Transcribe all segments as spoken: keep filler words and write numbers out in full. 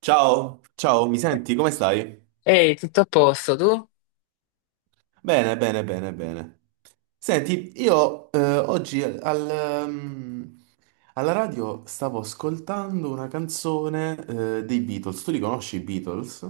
Ciao, ciao, mi senti? Come stai? Ehi, tutto a posto, tu? Bene, bene, bene, bene. Senti, io eh, oggi al, ehm, alla radio stavo ascoltando una canzone eh, dei Beatles. Tu li conosci i Beatles?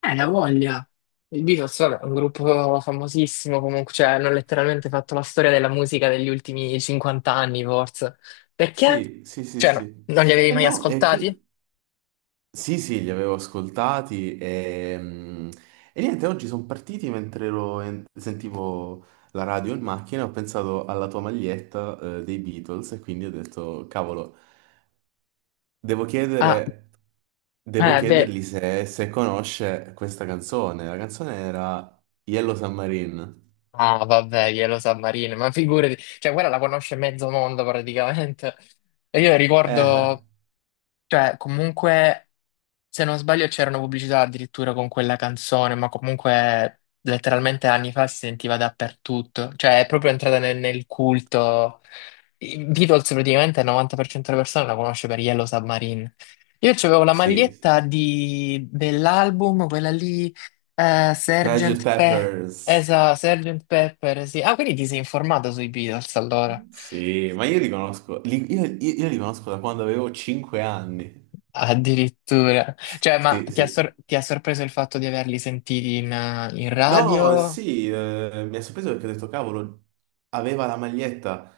Eh, la voglia. Il Beatles, vabbè, un gruppo famosissimo comunque, cioè hanno letteralmente fatto la storia della musica degli ultimi cinquanta anni, forse. Perché? Sì, sì, sì, Cioè, no, sì. non li avevi E mai no, e ascoltati? qui... Sì, sì, li avevo ascoltati e, mm, e niente, oggi sono partiti mentre ero in- sentivo la radio in macchina, ho pensato alla tua maglietta eh, dei Beatles e quindi ho detto, cavolo. Devo Ah, chiedere, devo eh, beh. chiedergli se, se conosce questa canzone. La canzone era Yellow Submarine. Ah, vabbè, glielo sa Marino, ma figurati, cioè quella la conosce mezzo mondo praticamente. E io Eh, ricordo, cioè, comunque. Se non sbaglio c'era una pubblicità addirittura con quella canzone, ma comunque letteralmente anni fa si sentiva dappertutto, cioè è proprio entrata nel, nel culto. I Beatles praticamente il novanta per cento delle persone la conosce per Yellow Submarine. Io avevo la sì, sì. maglietta di- dell'album, quella lì, eh, sergeant sergente Pe- Peppers. esa, sergente Pepper, sì. Ah, quindi ti sei informato sui Beatles allora? Sì, ma io li conosco, li- io, io- io li conosco da quando avevo cinque anni. Addirittura. Cioè, ma Sì, ti ha, sì. sor- ti ha sorpreso il fatto di averli sentiti in, eh, in No, radio? sì, eh, mi ha sorpreso perché ho detto, cavolo, aveva la maglietta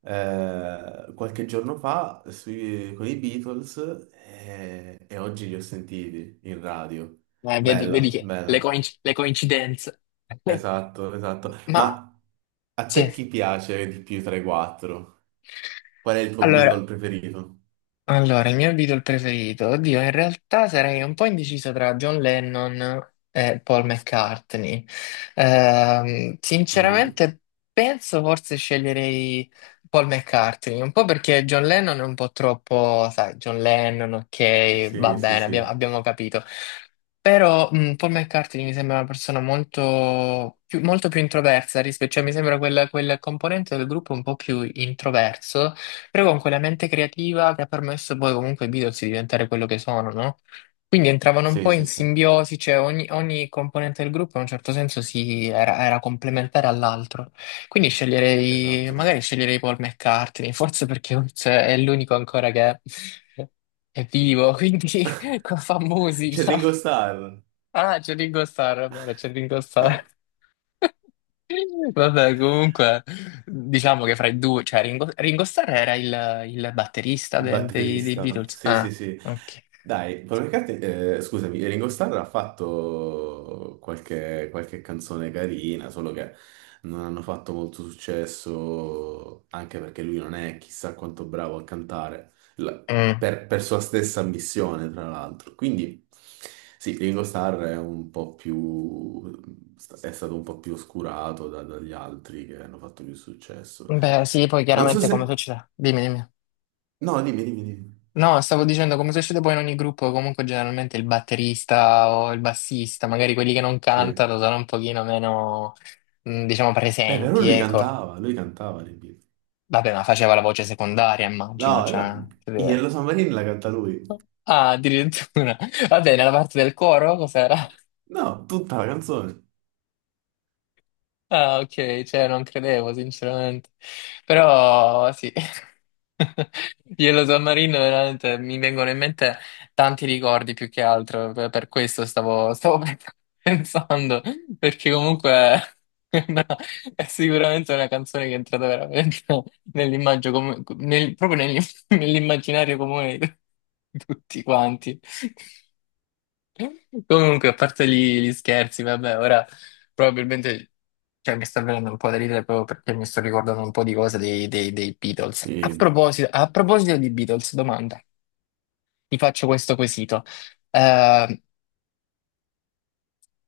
eh, qualche giorno fa sui- con i Beatles e, e oggi li ho sentiti in radio. Eh, vedi, Bella, vedi che bella, le, coinc- le coincidenze. esatto, esatto. Ma Ma a sì. te chi piace di più tra i quattro? Qual è il tuo Beatle Allora, preferito? Allora, il mio Beatle preferito, oddio, in realtà sarei un po' indeciso tra John Lennon e Paul McCartney. Ehm, Mhm. Sinceramente, penso forse sceglierei Paul McCartney, un po' perché John Lennon è un po' troppo, sai, John Lennon, ok, va Sì, sì, bene, abbiamo, sì, abbiamo capito. Però mh, Paul McCartney mi sembra una persona molto più, molto più introversa rispetto, cioè mi sembra quel, quel componente del gruppo un po' più introverso però con quella mente creativa che ha permesso poi comunque ai Beatles di diventare quello che sono, no? Quindi entravano un sì, po' sì, in sì, simbiosi, cioè ogni, ogni componente del gruppo in un certo senso si, era, era complementare all'altro. Quindi sceglierei, esatto. magari sceglierei Paul McCartney, forse perché Oates è l'unico ancora che è è vivo, quindi fa C'è musica. Ringo Starr. Ah, c'è Ringo Starr, è vero, c'è Ringo Starr. Vabbè, comunque, diciamo che fra i due, cioè Ringo, Ringo Starr era il, il batterista Il del- dei, dei batterista, Beatles. sì, sì, Ah, sì. ok. Dai, Paul McCartney, eh, scusami, Ringo Starr ha fatto qualche, qualche canzone carina, solo che non hanno fatto molto successo, anche perché lui non è chissà quanto bravo a cantare, la- Mm. per, per sua stessa missione, tra l'altro. Quindi, sì, Ringo Starr è un po' più, è stato un po' più oscurato da- dagli altri che hanno fatto più successo. Beh, sì, poi Non so chiaramente come se... succede? Dimmi, dimmi. No, dimmi, dimmi, dimmi. No, stavo dicendo come succede poi in ogni gruppo, comunque generalmente il batterista o il bassista, magari quelli che non Sì. cantano sono un pochino meno, mm, diciamo, Beh, però presenti, lui ecco. cantava, lui cantava le Beatles. Vabbè, ma faceva la voce secondaria, immagino, No, cioè... no, Yellow Submarine la canta lui. Ah, addirittura. Vabbè, nella parte del coro cos'era? No, tutta la canzone. Ah, ok, cioè non credevo sinceramente, però sì, Yellow Submarine veramente mi vengono in mente tanti ricordi più che altro, per per questo stavo, stavo pensando, perché comunque è una- è sicuramente una canzone che è entrata veramente nell'immagine, comu- nel- proprio nel- nell'immaginario comune di tutti quanti. Comunque, a parte gli, gli scherzi, vabbè, ora probabilmente cioè, mi sta venendo un po' da ridere proprio perché mi sto ricordando un po' di cose dei, dei- dei Beatles. A Sì, proposito, a proposito di Beatles, domanda, ti faccio questo quesito. Eh,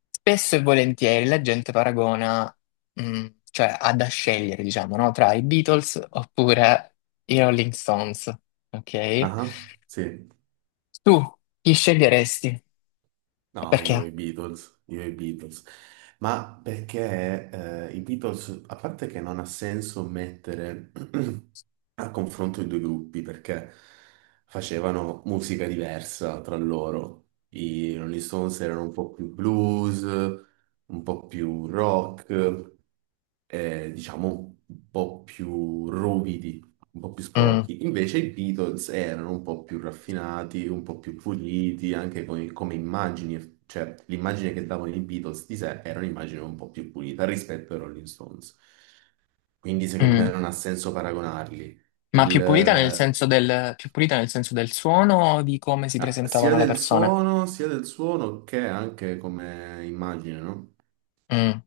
spesso e volentieri la gente paragona, mh, cioè ha da scegliere, diciamo, no? Tra i Beatles oppure i Rolling Stones, ok? ah, sì. Tu chi sceglieresti? No, io i Perché? Beatles, io i Beatles. Ma perché eh, i Beatles, a parte che non ha senso mettere a confronto i due gruppi, perché facevano musica diversa tra loro. I Rolling Stones erano un po' più blues, un po' più rock. Eh, diciamo, un po' più ruvidi, un po' più Mm, sporchi. Invece i Beatles erano un po' più raffinati, un po' più puliti, anche con- come immagini, cioè l'immagine che davano i Beatles di sé era un'immagine un po' più pulita rispetto ai Rolling Stones. Quindi secondo me mm. non ha senso paragonarli. Ma Il, più pulita nel eh, senso del, più pulita nel senso del suono o di come si ah, Sia presentavano le del persone? suono, sia del suono che anche come immagine, no? Mm.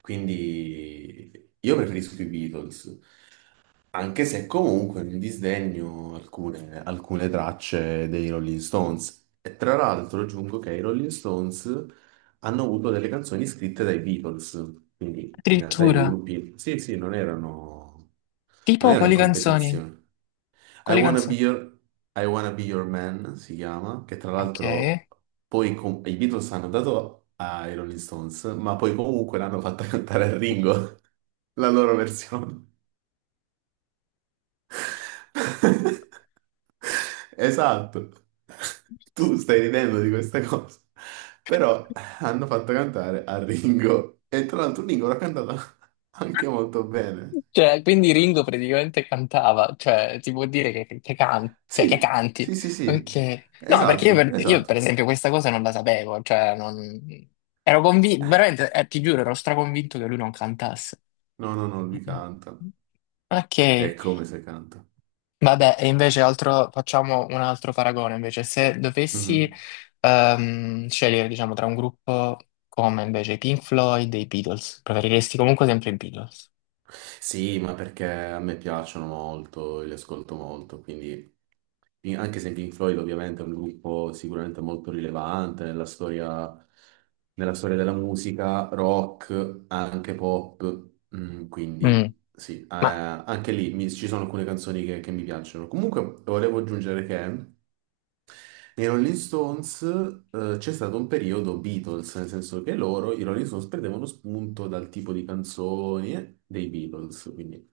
Quindi io preferisco i Beatles. Anche se comunque non disdegno alcune, alcune tracce dei Rolling Stones. E tra l'altro aggiungo che i Rolling Stones hanno avuto delle canzoni scritte dai Beatles, quindi in realtà i due Addirittura. gruppi, sì, sì, non erano, non Tipo erano in quali canzoni? competizione. I Quali Wanna Be canzoni? Your, I Wanna Be Your Man si chiama, che tra Ok. l'altro poi com- i Beatles hanno dato ai Rolling Stones, ma poi comunque l'hanno fatta cantare a Ringo, la loro versione. Esatto. Tu stai ridendo di questa cosa. Però hanno fatto cantare a Ringo. E tra l'altro Ringo l'ha cantata anche molto bene. Cioè, quindi Ringo praticamente cantava, cioè, ti vuol dire che, che, can- cioè, che Sì, canti. sì, sì, sì. Ok. No, perché io Esatto, per, io, per esatto. esempio questa cosa non la sapevo, cioè, non... Ero convinto, veramente, eh, ti giuro, ero straconvinto che lui non cantasse. No, no, no, lui canta. Ok. È come se canta. Vabbè, e invece altro, facciamo un altro paragone, invece, se dovessi Mhm. ehm, scegliere, diciamo, tra un gruppo come invece i Pink Floyd e i Beatles, preferiresti comunque sempre i Beatles. Sì, ma perché a me piacciono molto, li ascolto molto, quindi in- anche se Pink Floyd ovviamente è un gruppo sicuramente molto rilevante nella storia, nella storia della musica, rock, anche pop. mm, Mm. Quindi sì, eh, Ma anche lì mi- ci sono alcune canzoni che, che mi piacciono. Comunque volevo aggiungere che nei Rolling Stones eh, c'è stato un periodo Beatles, nel senso che loro, i Rolling Stones, prendevano spunto dal tipo di canzoni eh, dei Beatles, quindi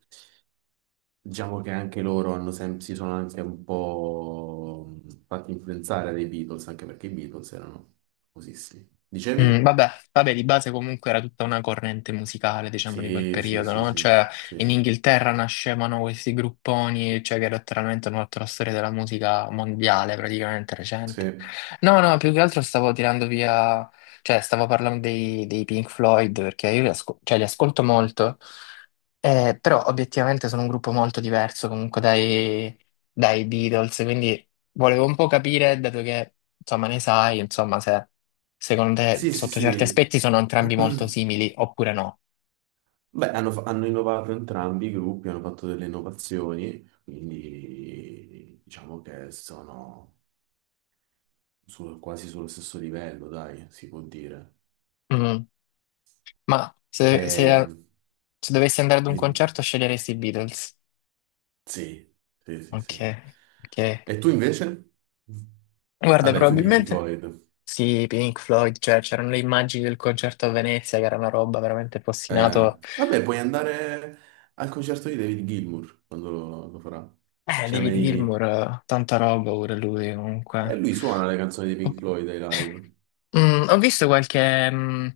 diciamo che anche loro hanno sem- si sono anche un po' mh, fatti influenzare dai Beatles, anche perché i Beatles erano famosissimi. mm, Dicevi? vabbè, vabbè, di base comunque era tutta una corrente musicale, diciamo, di quel Sì, sì, periodo, sì, no? sì, Cioè, in sì, Inghilterra nascevano questi grupponi, cioè, che letteralmente hanno fatto la storia della musica mondiale, praticamente recente. sì, No, no, più che altro stavo tirando via, cioè, stavo parlando dei, dei Pink Floyd, perché io li, asco- cioè, li ascolto molto, eh, però obiettivamente sono un gruppo molto diverso comunque dai, dai Beatles, quindi volevo un po' capire, dato che, insomma, ne sai, insomma, se... Secondo te, sì, sì, sotto certi sì. aspetti, sono entrambi molto simili, oppure no? Beh, hanno, fa- hanno innovato entrambi i gruppi, hanno fatto delle innovazioni, quindi diciamo che sono sul- quasi sullo stesso livello, dai, si può dire. Mm. Ma se, E- se- se dovessi andare ad un di- concerto, sceglieresti i Beatles? sì, sì, sì, Ok, sì. ok. E tu invece? Guarda, Vabbè, tu i Pink probabilmente Floyd. sì, Pink Floyd, cioè c'erano le immagini del concerto a Venezia, che era una roba veramente Eh, postinato. vabbè, puoi andare al concerto di David Gilmour quando lo, lo farà. Eh, Cioè, David mai... Gilmour, eh, tanta roba pure lui, eh, comunque. Lui suona le canzoni di Oh. Pink Floyd ai live. Mm, ho visto qualche, mm,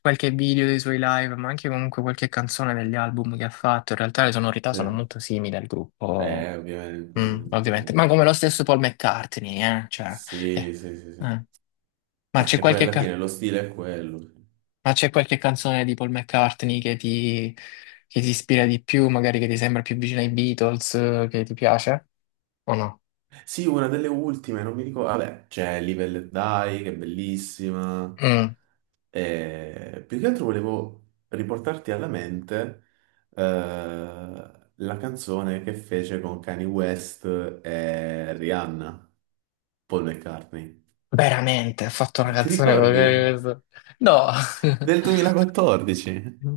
qualche video dei suoi live, ma anche comunque qualche canzone degli album che ha fatto. In realtà le sonorità Sì. sono molto simili al Eh, gruppo, Ovviamente, mm, ovviamente. Ma ovviamente. come lo stesso Paul McCartney, eh? Cioè, Sì, eh, sì, sì, sì. eh. Ma È c'è che poi qualche, alla ca- fine lo stile è quello. ma c'è qualche canzone di Paul McCartney che ti, che ti ispira di più, magari che ti sembra più vicina ai Beatles, eh, che ti piace? O no? Sì, una delle ultime, non mi ricordo. Vabbè, c'è Live e Let Die, che è bellissima. Mm, E più che altro volevo riportarti alla mente eh, la canzone che fece con Kanye West e Rihanna, Paul McCartney. veramente, ha fatto una Ti canzone con ricordi? questo? No! Del duemilaquattordici. Mm.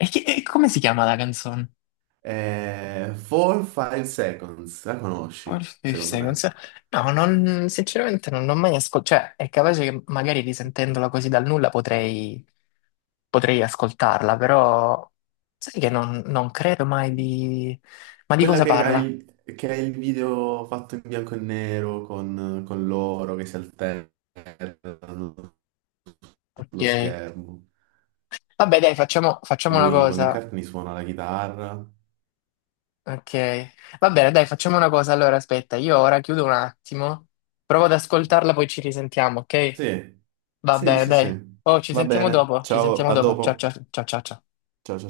E, chi- e come si chiama la canzone? Eh, four five Seconds, la Four conosci, Fifth secondo Seconds? me. No, non- sinceramente non l'ho mai ascoltata. Cioè, è capace che magari risentendola così dal nulla potrei, potrei ascoltarla, però sai che non, non credo mai di... Ma di Quella cosa che parla? hai, che è il video fatto in bianco e nero con, con loro che si alternano Ok. sullo schermo. Vabbè, dai, facciamo, E facciamo una lui, Paul cosa. McCartney, suona la chitarra. Ok. Va bene, dai, facciamo una cosa. Allora, aspetta, io ora chiudo un attimo, provo ad ascoltarla, poi ci risentiamo, ok? Sì, Va sì, bene, sì, dai. sì. Oh, ci Va sentiamo bene. dopo, ci Ciao, sentiamo a dopo. Ciao dopo. ciao ciao ciao ciao. Ciao, ciao.